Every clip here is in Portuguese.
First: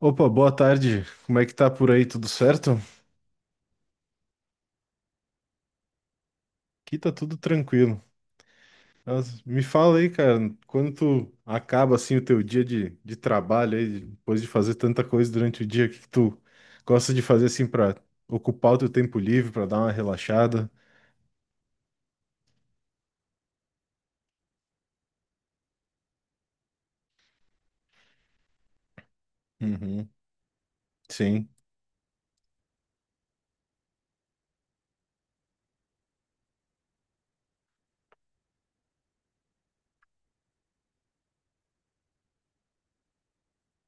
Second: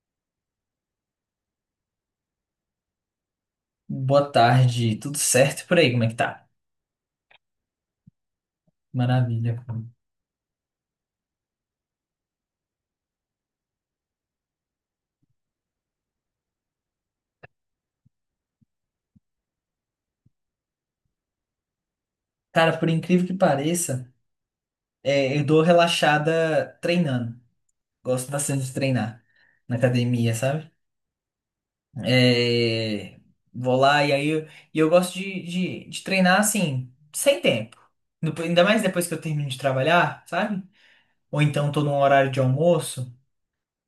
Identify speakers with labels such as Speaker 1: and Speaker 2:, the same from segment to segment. Speaker 1: Opa, boa tarde. Como é que tá por aí? Tudo certo?
Speaker 2: Boa tarde, tudo certo por aí? Como é que tá?
Speaker 1: Aqui tá tudo tranquilo. Mas
Speaker 2: Maravilha.
Speaker 1: me fala aí, cara, quando tu acaba assim o teu dia de trabalho aí, depois de fazer tanta coisa durante o dia, o que que tu gosta de fazer assim pra ocupar o teu tempo livre, pra dar uma relaxada?
Speaker 2: Cara, por incrível que pareça, eu dou relaxada treinando. Gosto bastante de treinar na
Speaker 1: Uhum.
Speaker 2: academia, sabe?
Speaker 1: Sim.
Speaker 2: É, vou lá e eu gosto de treinar assim, sem tempo. Ainda mais depois que eu termino de trabalhar, sabe? Ou então tô num horário de almoço,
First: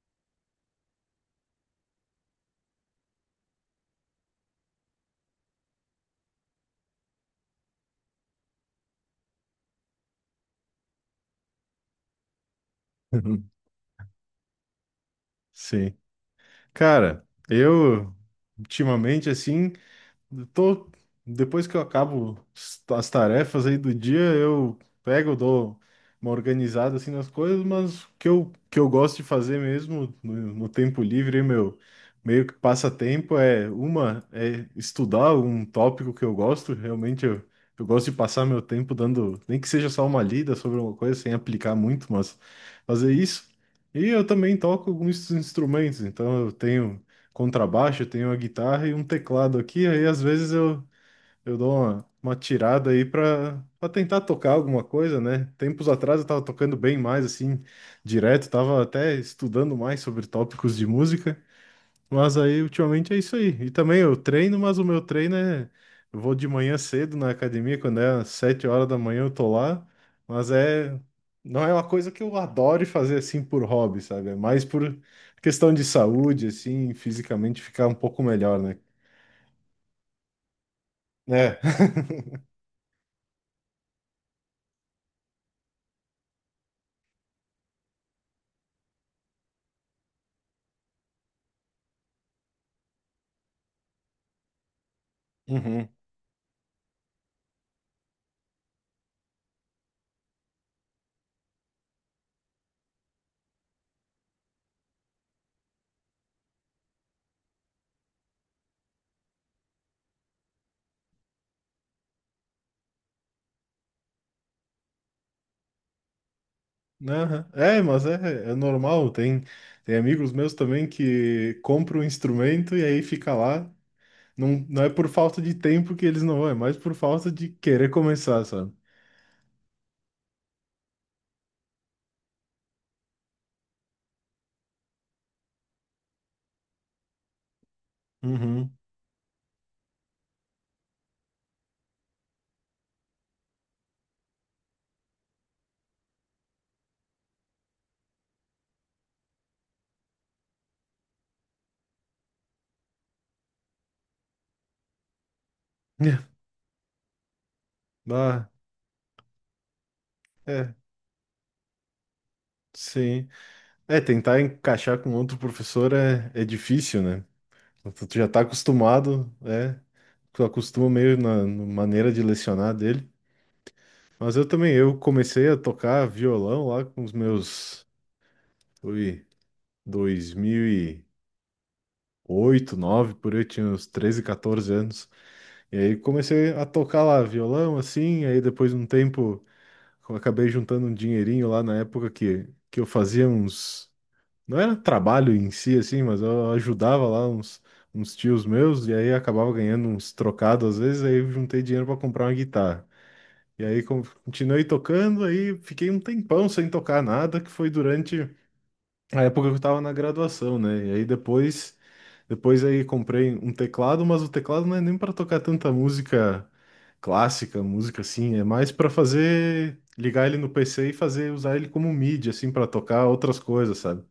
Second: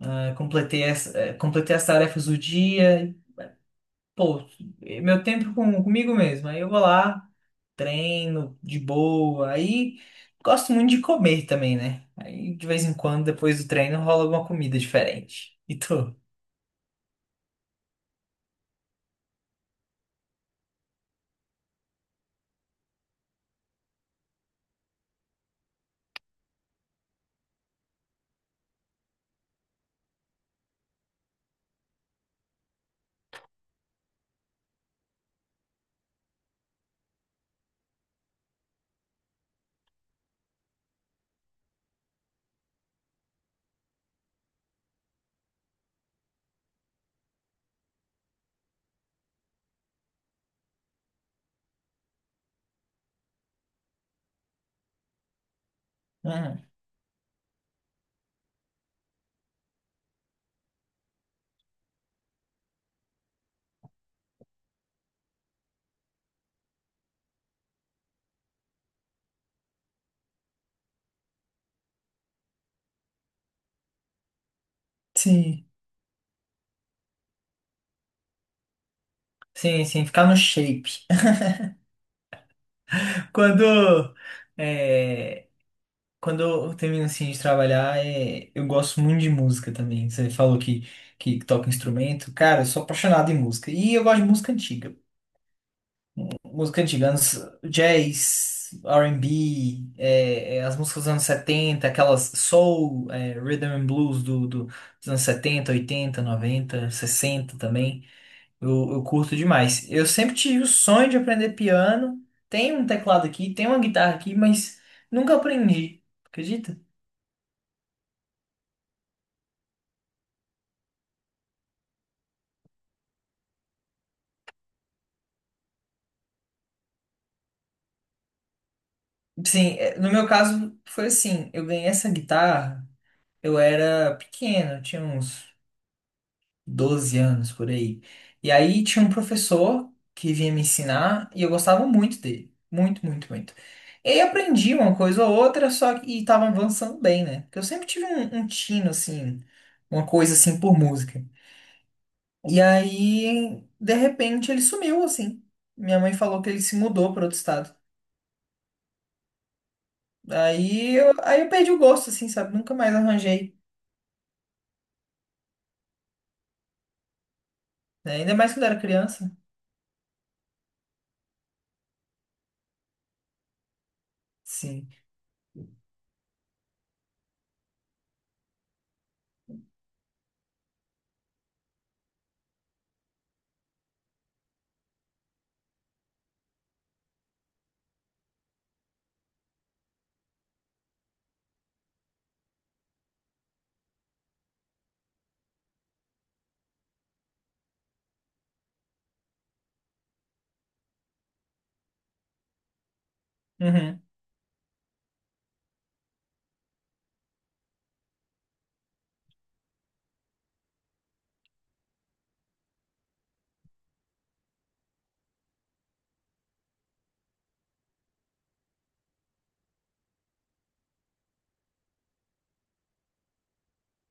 Speaker 2: completei as tarefas do dia, e, pô, é meu tempo comigo mesmo. Aí eu vou lá, treino de boa. Aí gosto muito de comer também, né? Aí de vez em quando, depois do treino, rola alguma comida diferente. E
Speaker 1: Sim.
Speaker 2: tu?
Speaker 1: Cara, eu ultimamente assim. Eu tô, depois que eu acabo as tarefas aí do dia, eu pego, dou uma organizada assim nas coisas, mas o que eu gosto de fazer mesmo no tempo livre, meu meio que passatempo é estudar um tópico que eu gosto, realmente eu gosto de passar meu tempo dando, nem que seja só uma lida sobre uma coisa, sem aplicar muito, mas fazer isso. E eu também toco alguns instrumentos, então eu tenho contrabaixo, tenho uma guitarra e um teclado aqui, aí às vezes eu dou uma tirada aí para tentar tocar alguma coisa, né? Tempos atrás eu tava
Speaker 2: Hum,
Speaker 1: tocando bem mais, assim, direto, tava até estudando mais sobre tópicos de música, mas aí, ultimamente, é isso aí. E também eu treino, mas o meu treino é. Eu vou de manhã cedo na academia, quando é às 7 horas da manhã eu tô lá. Mas é. Não é uma coisa que eu adore fazer assim por hobby, sabe? É mais por
Speaker 2: sim,
Speaker 1: questão de saúde, assim, fisicamente ficar um pouco melhor, né?
Speaker 2: sim, ficar no shape.
Speaker 1: É.
Speaker 2: Quando, é, quando eu termino assim de trabalhar, eu gosto muito de música também. Você falou que toca instrumento. Cara, eu sou apaixonado em música. E eu gosto de música antiga.
Speaker 1: Uhum.
Speaker 2: Música antiga, anos, jazz, R&B, as músicas dos anos 70, aquelas soul, rhythm and blues dos anos 70, 80, 90, 60 também. Eu curto demais. Eu sempre tive o sonho de aprender piano. Tem um teclado aqui, tem uma guitarra aqui, mas nunca aprendi. Acredita?
Speaker 1: Aham. É, mas é normal. Tem amigos meus também que compram um instrumento e aí fica lá. Não, não é por falta de tempo que eles não vão, é mais por falta de querer começar, sabe?
Speaker 2: Sim, é, no meu caso foi assim, eu ganhei essa guitarra, eu era pequeno, eu tinha uns 12 anos por aí. E
Speaker 1: Uhum.
Speaker 2: aí tinha um professor que vinha me ensinar e eu gostava muito dele. Muito, muito, muito. E aí aprendi uma coisa ou outra, só que e tava avançando bem, né? Porque eu sempre tive um tino, assim, uma coisa assim por música. E aí, de repente, ele sumiu, assim. Minha mãe
Speaker 1: É.
Speaker 2: falou que ele se mudou para outro estado.
Speaker 1: Ah, é,
Speaker 2: Aí eu perdi o gosto, assim, sabe? Nunca mais
Speaker 1: sim.
Speaker 2: arranjei,
Speaker 1: É, tentar encaixar com outro professor é difícil, né? Tu
Speaker 2: né?
Speaker 1: tu já
Speaker 2: Ainda
Speaker 1: tá
Speaker 2: mais quando eu era criança.
Speaker 1: acostumado, é. Tu acostuma meio na maneira de lecionar dele. Mas eu também,
Speaker 2: Sim.
Speaker 1: eu comecei a tocar violão lá com os meus, foi 2008, 9 por aí, eu tinha uns 13, 14 anos. E aí comecei a tocar lá violão, assim, aí depois de um tempo eu acabei juntando um dinheirinho lá na época que, eu fazia uns Não era trabalho em si, assim, mas eu ajudava lá uns tios meus, e aí acabava ganhando uns trocados às vezes, aí eu juntei dinheiro para comprar uma guitarra. E aí
Speaker 2: Uhum.
Speaker 1: continuei tocando, aí fiquei um tempão sem tocar nada, que foi durante a época que eu estava na graduação, né? E aí depois aí comprei um teclado, mas o teclado não é nem para tocar tanta música clássica, música assim, é mais para fazer, ligar ele no PC e fazer, usar ele como mídia, assim, para tocar outras coisas, sabe?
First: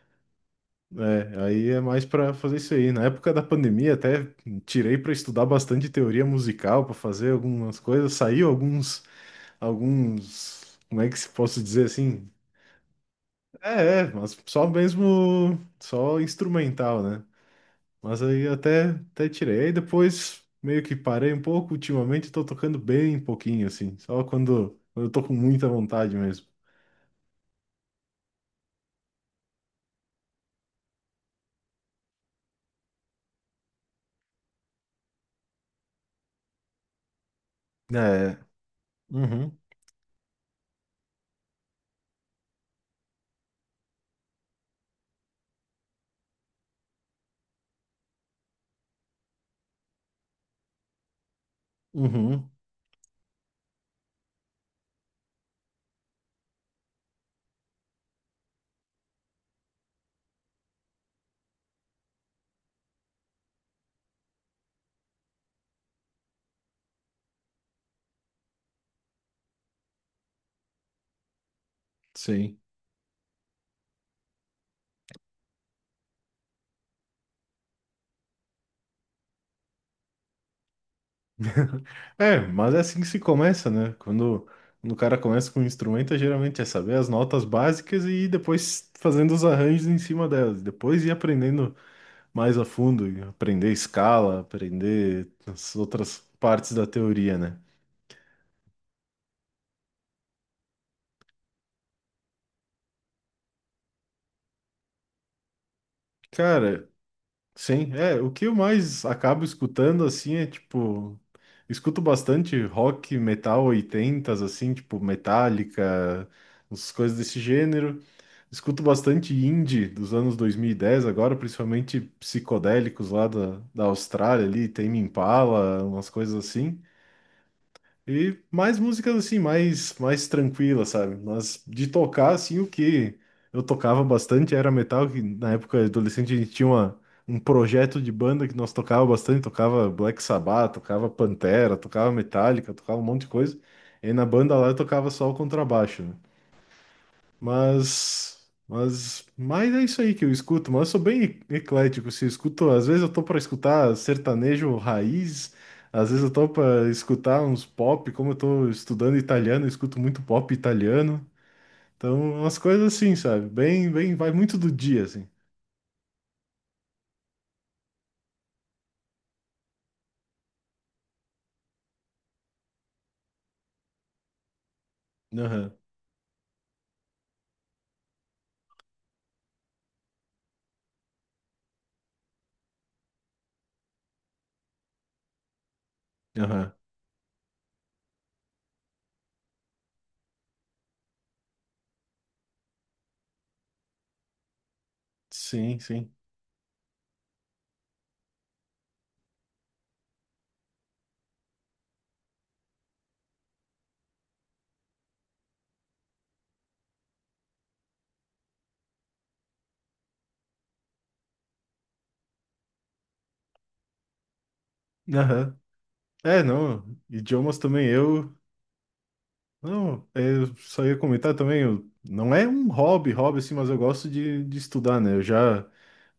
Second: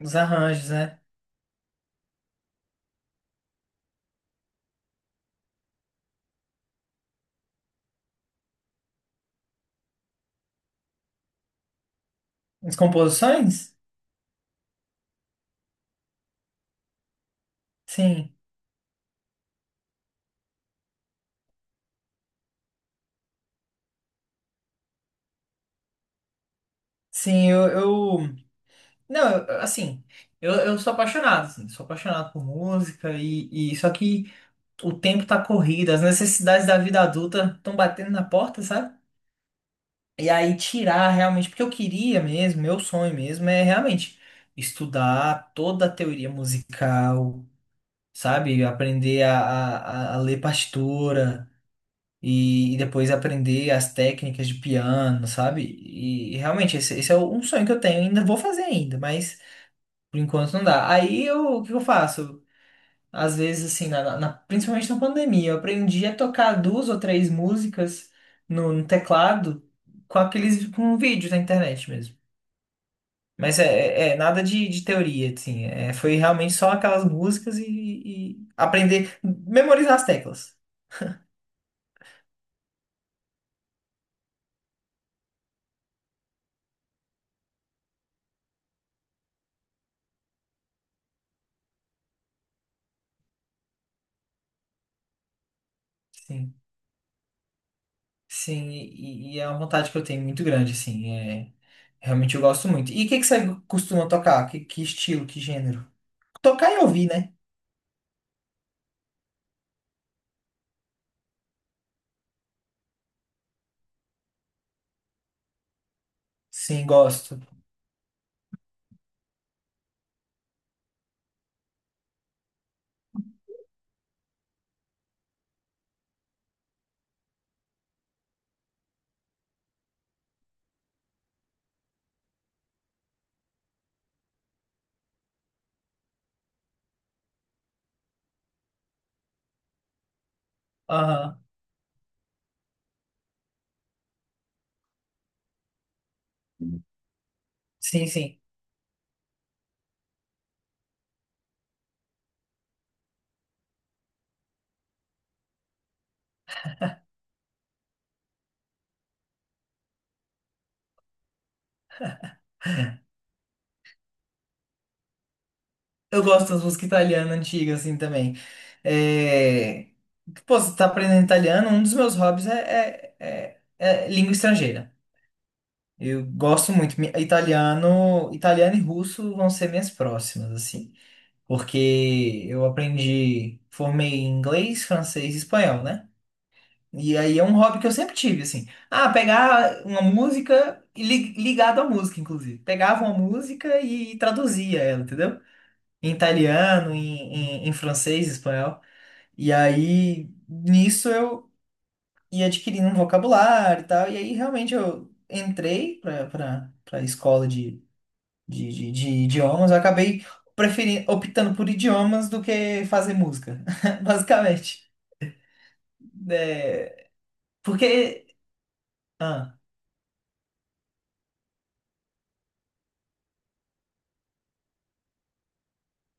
Speaker 2: Os arranjos, né?
Speaker 1: É, aí é mais pra fazer isso aí. Na época da pandemia, até tirei pra estudar bastante teoria musical, pra fazer algumas coisas. Saiu alguns, como é que se posso dizer assim?
Speaker 2: As composições?
Speaker 1: Mas só mesmo, só instrumental, né? Mas
Speaker 2: Sim.
Speaker 1: aí até, tirei. Aí depois meio que parei um pouco. Ultimamente tô tocando bem pouquinho, assim, só quando eu tô com muita vontade mesmo.
Speaker 2: Sim, eu... Não, eu- assim, eu sou apaixonado, assim, sou apaixonado por música e... Só que o tempo tá corrido, as necessidades da vida adulta estão batendo na
Speaker 1: É,
Speaker 2: porta, sabe?
Speaker 1: uhum,
Speaker 2: E aí tirar realmente, porque eu queria mesmo, meu sonho mesmo é realmente estudar toda a teoria musical, sabe? Aprender a a ler partitura
Speaker 1: uhum,
Speaker 2: e depois aprender as técnicas de piano, sabe? E realmente esse é um sonho que eu tenho, ainda vou fazer ainda, mas... Por enquanto não dá. Aí eu, o que eu faço? Às vezes, assim, principalmente na pandemia, eu aprendi a tocar duas ou três músicas no teclado com aqueles com vídeos na internet mesmo.
Speaker 1: sim.
Speaker 2: Mas é nada de teoria, assim. É, foi realmente só aquelas músicas e aprender, memorizar as teclas.
Speaker 1: É, mas é assim que se começa, né? quando o cara começa com um instrumento, geralmente é saber as notas básicas e ir depois fazendo os arranjos em cima delas. Depois ir aprendendo mais a fundo, e aprender escala, aprender as outras
Speaker 2: Sim,
Speaker 1: partes da teoria, né?
Speaker 2: sim, e é uma vontade que eu tenho muito grande, assim. É, realmente eu gosto muito. E que você costuma tocar? Que estilo, que gênero? Tocar e
Speaker 1: Cara,
Speaker 2: ouvir, né?
Speaker 1: sim, é, o que eu mais acabo escutando assim é tipo, escuto bastante rock, metal 80 assim, tipo Metallica,
Speaker 2: Sim,
Speaker 1: as coisas
Speaker 2: gosto.
Speaker 1: desse gênero. Escuto bastante indie dos anos 2010 agora, principalmente psicodélicos lá da Austrália ali, Tame Impala, umas coisas assim. E mais músicas assim, mais tranquilas, sabe? Mas de tocar, assim, o que eu tocava bastante era metal, que na época adolescente a gente tinha um projeto de banda que nós tocava bastante, tocava Black Sabbath, tocava
Speaker 2: Aham.
Speaker 1: Pantera, tocava Metallica, tocava um monte de coisa. E na banda lá eu tocava só o contrabaixo, né?
Speaker 2: Sim,
Speaker 1: Mas,
Speaker 2: sim.
Speaker 1: mas, mas é isso aí que eu escuto, mas eu sou bem eclético, se eu escuto, às vezes eu tô para escutar sertanejo raiz, às vezes eu tô para escutar uns pop, como eu tô estudando italiano, eu escuto muito pop italiano. Então, umas coisas assim, sabe? Bem, vai muito do dia assim.
Speaker 2: Eu gosto das músicas italianas antigas, assim, também. É... Pô, você tá aprendendo italiano, um dos meus hobbies é língua estrangeira.
Speaker 1: Aham.
Speaker 2: Eu gosto muito. Italiano e russo vão ser minhas próximas, assim. Porque eu aprendi, formei em inglês, francês e espanhol, né?
Speaker 1: Aham.
Speaker 2: E aí é um hobby que eu sempre tive, assim. Ah, pegar uma música ligado à música, inclusive. Pegava uma música e traduzia ela, entendeu?
Speaker 1: Sim,
Speaker 2: Em
Speaker 1: sim.
Speaker 2: italiano, em francês, espanhol. E aí, nisso eu ia adquirindo um vocabulário e tal. E aí, realmente, eu entrei para escola de idiomas. Eu acabei preferindo, optando por idiomas do que fazer música, basicamente.
Speaker 1: Aham. É, não,
Speaker 2: É,
Speaker 1: idiomas também
Speaker 2: porque...
Speaker 1: eu,
Speaker 2: Ah,
Speaker 1: não, é, eu só ia comentar também, eu, não é um hobby, hobby assim, mas eu gosto de estudar, né?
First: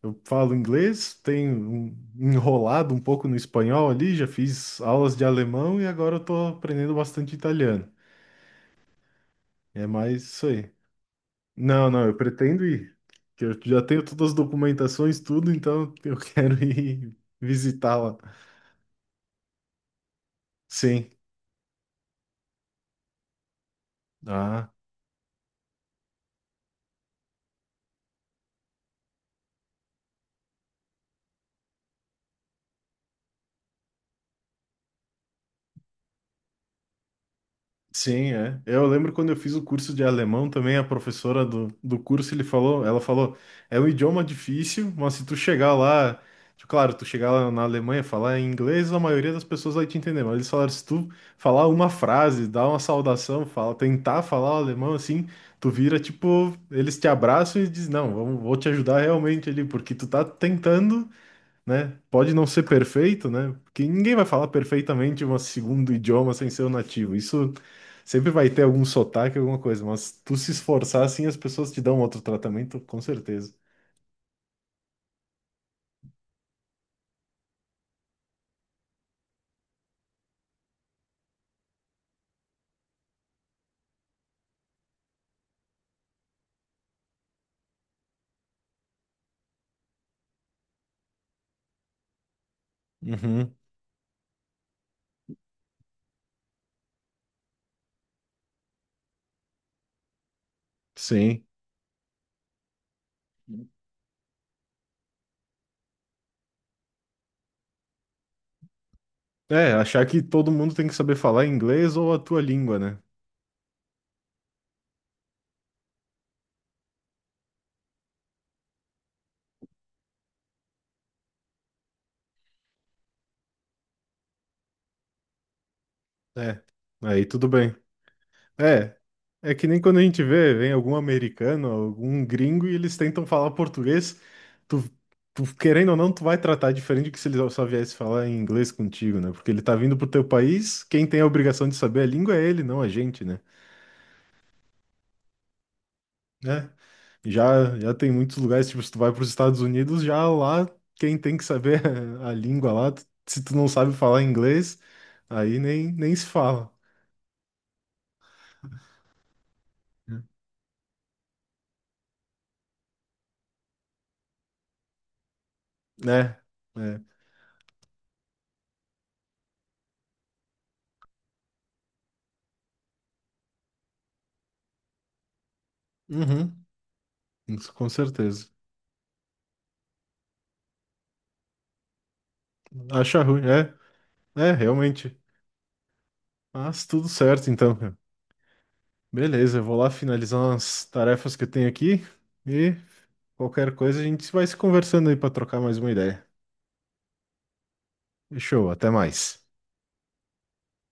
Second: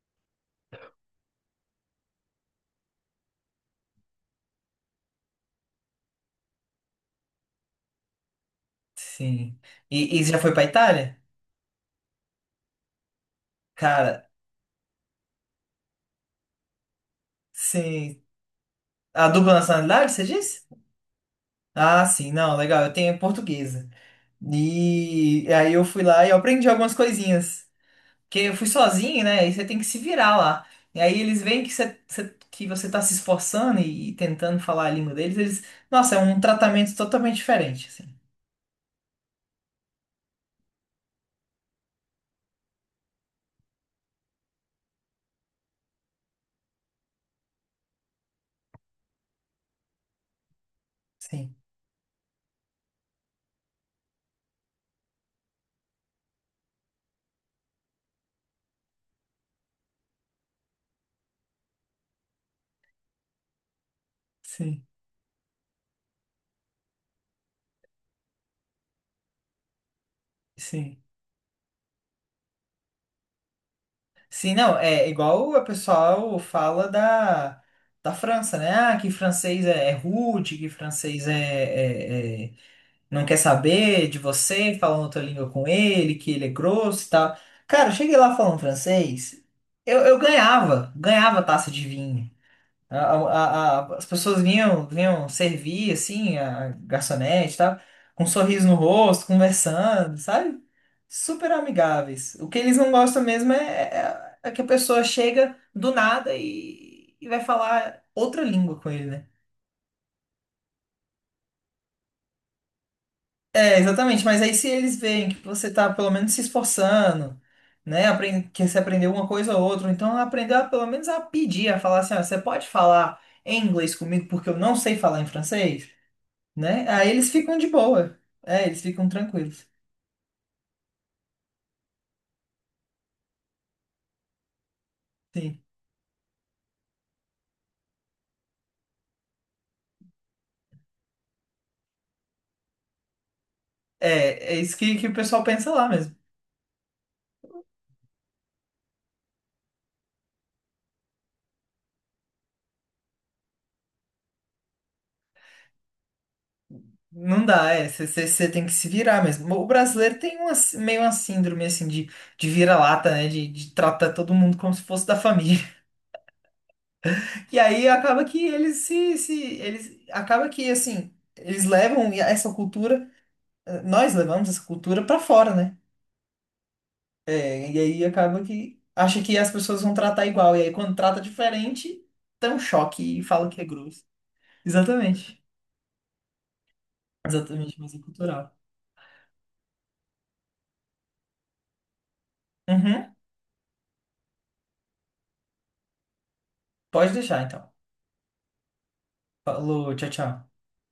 Speaker 1: Eu falo inglês, tenho enrolado um pouco no espanhol ali, já fiz aulas de alemão e agora eu tô aprendendo bastante italiano.
Speaker 2: sim.
Speaker 1: É mais
Speaker 2: E você já
Speaker 1: isso
Speaker 2: foi para
Speaker 1: aí.
Speaker 2: Itália?
Speaker 1: Não, não, eu pretendo ir. Que Eu já tenho todas
Speaker 2: Cara,
Speaker 1: as documentações, tudo, então eu quero ir visitar lá.
Speaker 2: sim. A dupla nacionalidade, você disse?
Speaker 1: Sim.
Speaker 2: Ah, sim, não, legal. Eu tenho portuguesa.
Speaker 1: Ah.
Speaker 2: E aí eu fui lá e eu aprendi algumas coisinhas. Porque eu fui sozinho, né? E você tem que se virar lá. E aí eles veem que que você tá se esforçando e tentando falar a língua deles, eles... Nossa, é um tratamento totalmente diferente, assim.
Speaker 1: Sim, é. É, eu lembro quando eu fiz o curso de alemão também, a professora do curso, ela falou, é um idioma difícil, mas se tu chegar lá, tipo, claro, tu chegar lá na Alemanha, falar em inglês, a maioria das pessoas vai te entender, mas eles falaram, se tu
Speaker 2: Sim,
Speaker 1: falar uma frase, dar uma saudação, tentar falar o alemão assim, tu vira, tipo, eles te abraçam e dizem, não, vamos, vou te ajudar realmente ali, porque tu tá tentando, né? Pode não ser perfeito, né? Porque ninguém vai falar
Speaker 2: sim,
Speaker 1: perfeitamente um segundo idioma sem ser o nativo. Isso sempre vai ter algum sotaque, alguma coisa, mas tu se
Speaker 2: sim.
Speaker 1: esforçar assim, as pessoas te dão outro tratamento, com certeza.
Speaker 2: Sim, não, é igual o pessoal fala da França, né? Ah, que francês é rude, que francês é não quer saber de você, falando outra língua com ele, que ele é grosso e tal. Cara, eu cheguei lá falando francês, eu ganhava, ganhava taça de vinho.
Speaker 1: Uhum,
Speaker 2: As pessoas vinham, vinham servir, assim, a garçonete e tal, com um sorriso no rosto, conversando, sabe?
Speaker 1: sim.
Speaker 2: Super amigáveis. O que eles não gostam mesmo é que a pessoa chega do nada e, e vai falar outra língua com ele, né?
Speaker 1: É, achar que todo mundo tem que saber falar inglês ou a tua língua, né?
Speaker 2: É, exatamente, mas aí se eles veem que você tá pelo menos se esforçando, né, que você aprendeu uma coisa ou outra, então aprendeu a, pelo menos a pedir, a falar assim, ó, você pode falar em inglês comigo porque eu não sei falar em francês,
Speaker 1: É.
Speaker 2: né? Aí
Speaker 1: Aí
Speaker 2: eles
Speaker 1: tudo
Speaker 2: ficam de
Speaker 1: bem.
Speaker 2: boa, é, eles
Speaker 1: É,
Speaker 2: ficam
Speaker 1: é
Speaker 2: tranquilos,
Speaker 1: que nem quando a gente vem algum americano, algum gringo e eles tentam falar português, tu, tu
Speaker 2: sim.
Speaker 1: querendo ou não, tu vai tratar diferente do que se ele só viesse falar em inglês contigo, né? Porque ele tá vindo pro teu país, quem tem a obrigação de saber a língua é ele, não a gente, né?
Speaker 2: É, é isso que o pessoal pensa lá mesmo.
Speaker 1: Né? Já tem muitos lugares, tipo, se tu vai pros Estados Unidos, já lá quem tem que saber a língua lá, se tu não sabe falar inglês, aí nem se fala,
Speaker 2: Não dá, é, você tem que se virar mesmo. O brasileiro tem uma, meio uma síndrome, assim, de vira-lata, né, de tratar todo mundo como se fosse da família.
Speaker 1: né? É.
Speaker 2: E aí acaba que eles se, se eles acaba que assim, eles levam essa cultura, nós levamos essa cultura pra fora, né?
Speaker 1: Uhum,
Speaker 2: É,
Speaker 1: isso,
Speaker 2: e
Speaker 1: com
Speaker 2: aí acaba
Speaker 1: certeza.
Speaker 2: que acha que as pessoas vão tratar igual, e aí quando trata diferente, tem um choque
Speaker 1: Acha
Speaker 2: e
Speaker 1: ruim,
Speaker 2: fala que é
Speaker 1: é.
Speaker 2: grosso.
Speaker 1: É, realmente.
Speaker 2: Exatamente.
Speaker 1: Mas tudo certo então,
Speaker 2: Exatamente, mas
Speaker 1: cara.
Speaker 2: é cultural.
Speaker 1: Beleza, eu vou lá finalizar umas tarefas que eu tenho aqui e
Speaker 2: Uhum.
Speaker 1: qualquer coisa a gente vai se conversando aí para trocar mais uma ideia.
Speaker 2: Pode deixar então.
Speaker 1: Fechou, até mais.
Speaker 2: Falou, tchau, tchau.